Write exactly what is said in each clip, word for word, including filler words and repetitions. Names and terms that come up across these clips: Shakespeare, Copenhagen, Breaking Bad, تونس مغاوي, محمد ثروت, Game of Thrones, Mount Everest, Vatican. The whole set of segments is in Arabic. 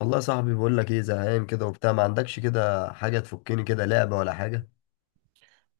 والله يا صاحبي بقول لك ايه زهقان كده وبتاع ما عندكش كده حاجه تفكني كده لعبه ولا حاجه؟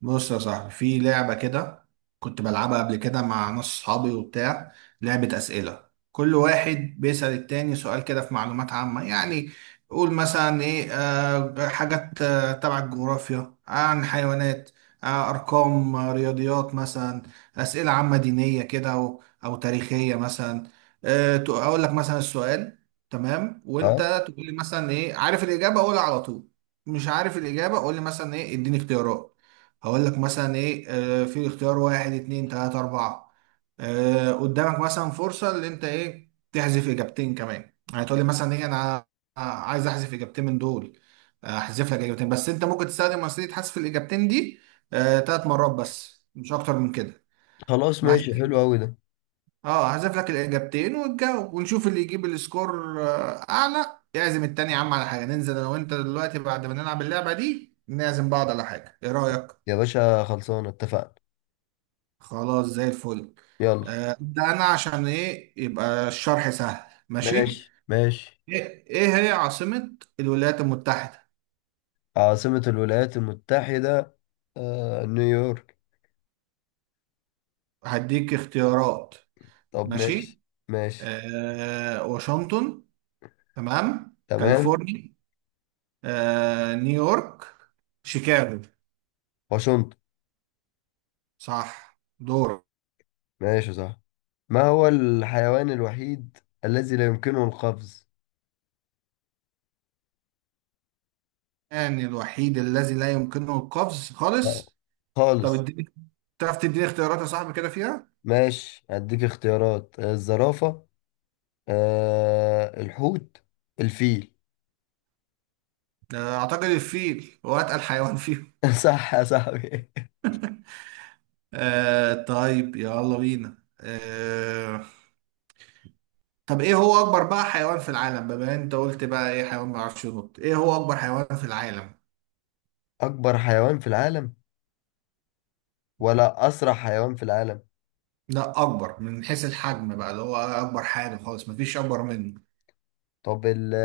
بص يا صاحبي في لعبة كده، كنت بلعبها قبل كده مع ناس صحابي وبتاع. لعبة أسئلة، كل واحد بيسأل التاني سؤال كده في معلومات عامة يعني. قول مثلا إيه، آه حاجات آه تبع الجغرافيا، آه، عن حيوانات، آه أرقام، آه رياضيات مثلا، أسئلة عامة دينية كده أو أو تاريخية مثلا. آه تق- أقول لك مثلا السؤال تمام وأنت اه. تقول لي مثلا إيه. عارف الإجابة قولها على طول، مش عارف الإجابة قول لي مثلا إيه، اديني اختيارات. هقول لك مثلا ايه، آه، في اختيار واحد اتنين تلاتة اربعة. آه، قدامك مثلا فرصة اللي انت ايه تحذف اجابتين كمان، يعني تقول لي مثلا ايه انا عايز احذف اجابتين من دول. آه، احذف لك اجابتين، بس انت ممكن تستخدم وسيلة حذف الاجابتين دي آه، تلات مرات بس مش اكتر من كده. خلاص ماشي بحذف- حلو قوي ده. اه، هحذف لك الاجابتين وتجاوب ونشوف اللي يجيب السكور آه، اعلى يعزم التاني. يا عم على حاجة، ننزل انا وانت دلوقتي بعد ما نلعب اللعبة دي نعزم بعض على حاجة، ايه رأيك؟ يا باشا خلصانه اتفقنا. خلاص زي الفل. يلا. آه، ده انا عشان ايه يبقى الشرح سهل، ماشي. ماشي ماشي. ايه إيه هي عاصمة الولايات المتحدة؟ عاصمه الولايات المتحده. آه نيويورك. هديك اختيارات طب ماشي. ماشي. ماشي. آه واشنطن، تمام، تمام. كاليفورنيا، آه نيويورك، شيكاغو. واشنطن. صح، دور. ماشي صح. ما هو الحيوان الوحيد الذي لا يمكنه القفز؟ يعني الوحيد الذي لا يمكنه القفز لا، خالص؟ طب خالص. اديني، تعرف تديني اختيارات يا صاحبي كده فيها. ماشي هديك اختيارات، آه، الزرافه. آه الحوت. الفيل. آه، اعتقد الفيل هو اتقل حيوان فيهم. صح يا صاحبي. آه طيب يلا بينا. آه طب ايه هو اكبر بقى حيوان في العالم؟ بما إن انت قلت بقى ايه حيوان ما بيعرفش ينط، ايه هو اكبر حيوان في العالم؟ أكبر حيوان في العالم ولا أسرع حيوان في العالم؟ لا، اكبر من حيث الحجم بقى، اللي هو اكبر حاجه خالص مفيش اكبر منه. طب. ال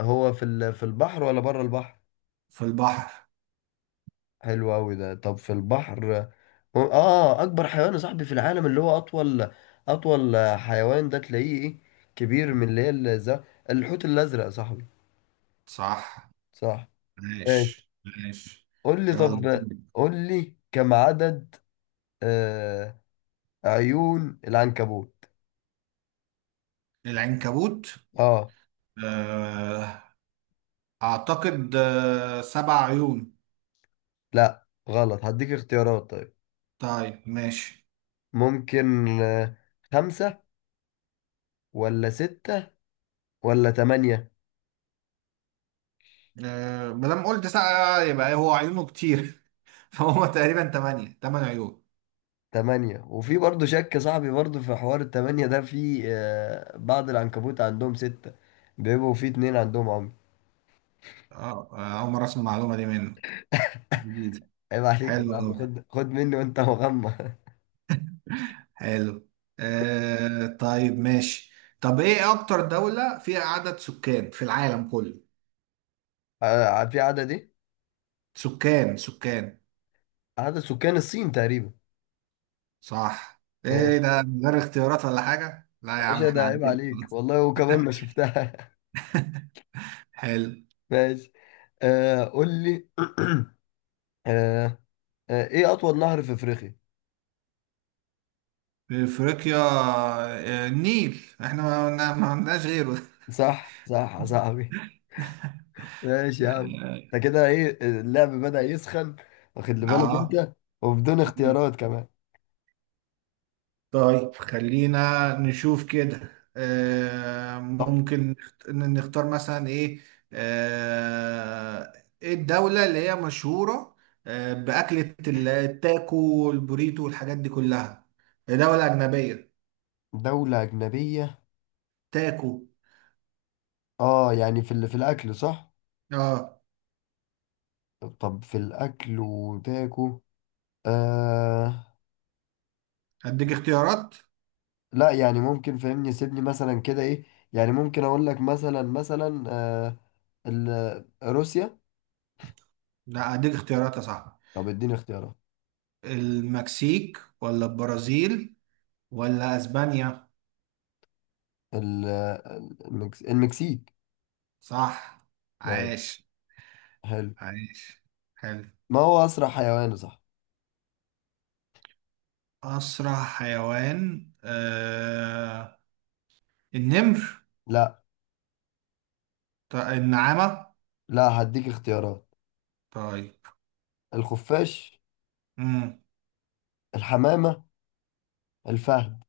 هو في ال في البحر ولا بره البحر؟ في البحر. حلو أوي ده. طب في البحر. هو- آه أكبر حيوان يا صاحبي في العالم اللي هو أطول أطول حيوان ده تلاقيه إيه؟ كبير من اللي هي ال- ز- الحوت الأزرق يا صاحبي. صح. صح. ماشي. ماشي ماشي. قول لي يلا. طب. قول لي كم عدد آه عيون العنكبوت؟ العنكبوت. آه. آه اعتقد آه سبع عيون. لا غلط، هديك اختيارات طيب. طيب ماشي. ممكن آه، خمسة ولا ستة ولا تمانية. آه ما دام قلت سبعة يبقى إيه، هو عيونه كتير، فهو تقريبا تمانية، تمن عيون. تمانية. وفي برضه شك صاحبي برضه في حوار التمانية ده، في آه، بعض العنكبوت عندهم ستة. بيبقوا في اتنين عندهم عمي. اه، آه، أول مرة أسمع المعلومة دي منك، جديد. عيب عليك يا صاحبي، حلو خد خد مني وانت مغمى. حلو. آه طيب ماشي. طب إيه أكتر دولة فيها عدد سكان في العالم كله؟ آه، في عدد ايه؟ سكان سكان. عدد سكان الصين تقريبا. صح، إيه ماشي ده من غير اختيارات ولا حاجة؟ لا يا يا عم باشا، ده إحنا عيب عندنا. عليك والله، وكمان ما شفتها. حلو. ماشي. آه قول لي. آه آه ايه أطول نهر في أفريقيا؟ أفريقيا، آه، النيل، إحنا ما ما- ما عندناش غيره. صح صح يا صاحبي. ماشي يا عم. انت كده ايه اللعب بدأ يسخن، واخد لي بالك آه انت. وبدون اختيارات كمان. طيب خلينا نشوف كده. آه طب. ممكن نخت- نختار مثلا ايه، آه ايه الدولة اللي هي مشهورة آه بأكلة ال- التاكو والبوريتو والحاجات دي كلها؟ هي دولة أجنبية. دولة أجنبية. تاكو. اه، يعني في ال- في الأكل صح؟ اه. طب في الأكل وتاكو. آه. هديك اختيارات. لا، يعني ممكن فهمني سيبني مثلا كده ايه. يعني ممكن أقول لك مثلا مثلا آه ال- روسيا. لا هديك اختيارات يا صاحبي. طب اديني اختيارات. المكسيك ولا البرازيل ولا أسبانيا؟ ال- المكس... المكسيك. صح. ماشي. عاش حلو. عاش. حلو. ما هو أسرع حيوان صح؟ أسرع حيوان آه... النمر. لا. ط- النعامة. لا هديك اختيارات. طيب. الخفاش. مم. الحمامة. الفهد.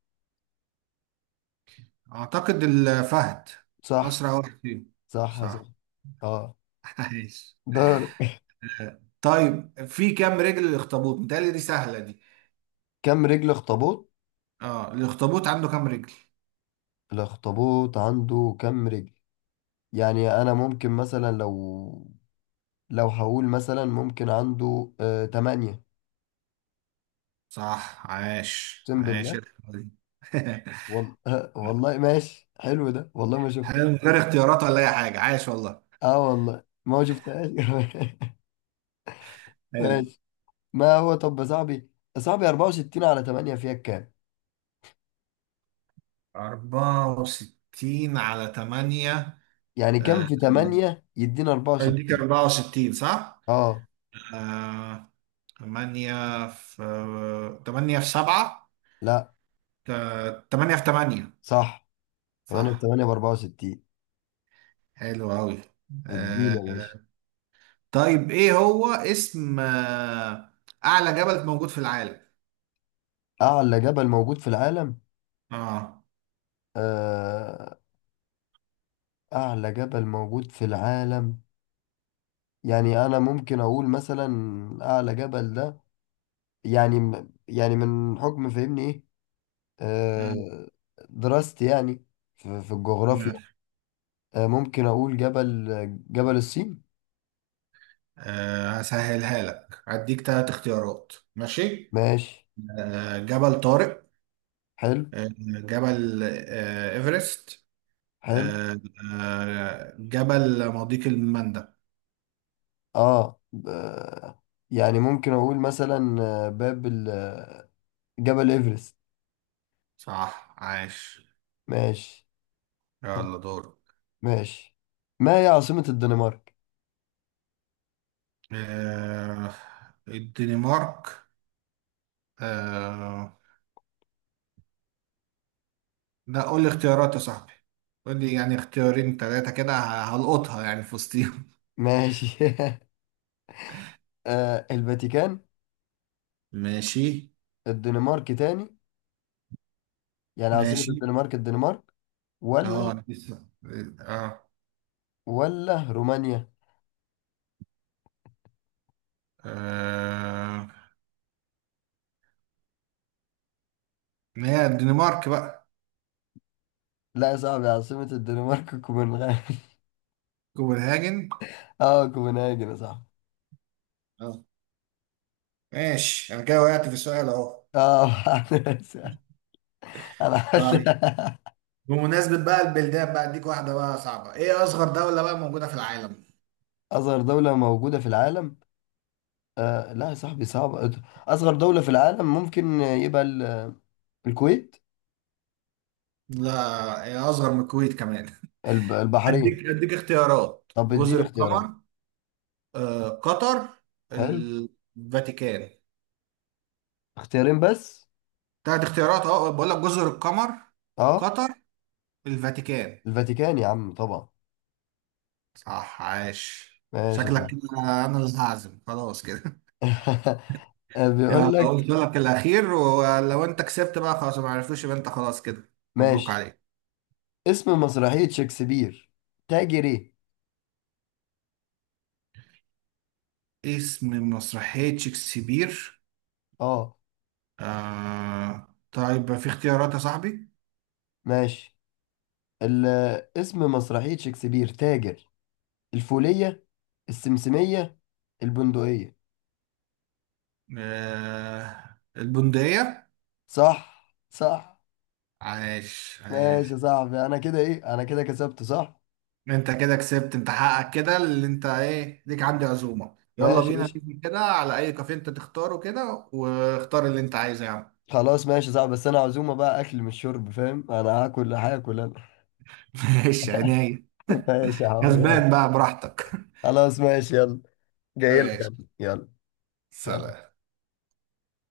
أعتقد الفهد صح. أسرع واحد فيهم. صح صح. صح. اه. عايش. دار. طيب في كام رجل الأخطبوط؟ متهيألي دي سهلة دي. كم رجل اخطبوط؟ اه، الأخطبوط عنده كام رجل؟ الاخطبوط عنده كم رجل؟ يعني انا ممكن مثلا لو، لو هقول مثلا ممكن عنده آه تمانية. صح، عاش اقسم بالله. عاش، الحلوة دي. والله. والله ماشي حلو ده، والله ما حلو، شفتها. من غير اختيارات ولا أي حاجة، عاش والله. اه والله ما شفتهاش. حلو. ماشي. ما هو طب يا صاحبي، يا صاحبي أربعة وستين على تمانية فيها كام؟ أربعة وستين على تمانية، يعني كام آه، في تمانية يدينا اديك أربعة وستين. أربعة وستين صح؟ اه. آه، تمانية في آه، تمانية في سبعة، لا. آه، تمانية في تمانية. صح. تمانية ب صح. تمانية ب أربعة وستين. حلو أوي. اديني آه، يا باشا. طيب إيه هو اسم آه، أعلى جبل موجود في العالم؟ اعلى جبل موجود في العالم؟ آه آه. اعلى جبل موجود في العالم، يعني انا ممكن اقول مثلا اعلى جبل ده، يعني م- يعني من حكم فهمني ايه، آه، مم، دراستي يعني في في الجغرافيا. ماشي. آه، ممكن اقول جبل جبل الصين. آه، هسهلها لك، هديك تلات اختيارات ماشي. ماشي. آه، جبل طارق، حلو. آه، جبل آه، إيفرست، حلو. آه، آه، جبل مضيق المندب. اه ب- يعني ممكن اقول مثلا آه، باب ال- آه، جبل ايفرست. صح عاش. ماشي. طب. يلا دور. ماشي. ما هي عاصمة الدنمارك؟ آه الدنمارك. آه لا قول لي اختيارات يا صاحبي، قول لي يعني اختيارين ثلاثة كده ه- هلقطها يعني في وسطيهم. ماشي. آه الفاتيكان. ماشي الدنمارك تاني، يعني عاصمة ماشي. الدنمارك الدنمارك ولا. اه لسه. اه. ولا رومانيا؟ آه، ما هي الدنمارك بقى. لا يا صاحبي، عاصمة الدنمارك كوبنهاجن. كوبنهاجن. اه كوبنهاجن يا صاحبي. اه، ماشي انا كده وقعت في السؤال اهو. اه. انا طيب حاسس- بمناسبة بقى البلدان بقى اديك واحدة بقى صعبة، ايه اصغر دولة بقى موجودة في العالم؟ اصغر دولة موجودة في العالم؟ آه لا يا صاحبي صعب. اصغر دولة في العالم ممكن يبقى ال- الكويت. لا، ايه اصغر من الكويت كمان؟ الب- البحرين. اديك اديك اختيارات، طب جزر اديني اختيارات. القمر، آه، قطر، حلو. الفاتيكان. اختيارين بس. تلات اختيارات، اه بقول لك جزر القمر، اه. قطر، الفاتيكان. الفاتيكان يا عم طبعا. صح عاش. ماشي يا شكلك صاحبي. كده انا اللي هعزم خلاص كده. بيقول يلا قلت لك. لك الاخير، ولو انت كسبت بقى خلاص ما عرفتوش يبقى انت خلاص كده، مبروك ماشي. عليك. اسم مسرحية شكسبير تاجر ايه؟ اسم مسرحية شكسبير. اه. آه... طيب في اختيارات يا صاحبي. ماشي. ال- اسم مسرحية شكسبير تاجر. الفولية. السمسمية. البندقية. آه... البندقية. صح صح. عاش ماشي عاش. يا صاحبي، انا كده ايه انا كده كسبت صح؟ انت كده كسبت، انت حقك كده اللي انت ايه ليك عندي عزومة، يلا ماشي يا بينا باشا. ننزل كده على اي كافيه انت تختاره كده، واختار اللي انت عايزه يا عم. خلاص ماشي يا صاحبي، بس انا عزومة بقى اكل مش شرب، فاهم؟ انا هاكل هاكل انا. ماشي عينيا. ماشي يا حبيبي يلا. كسبان بقى براحتك. خلاص ماشي يلا. جاي لك. ماشي. يلا. سلام. سلام.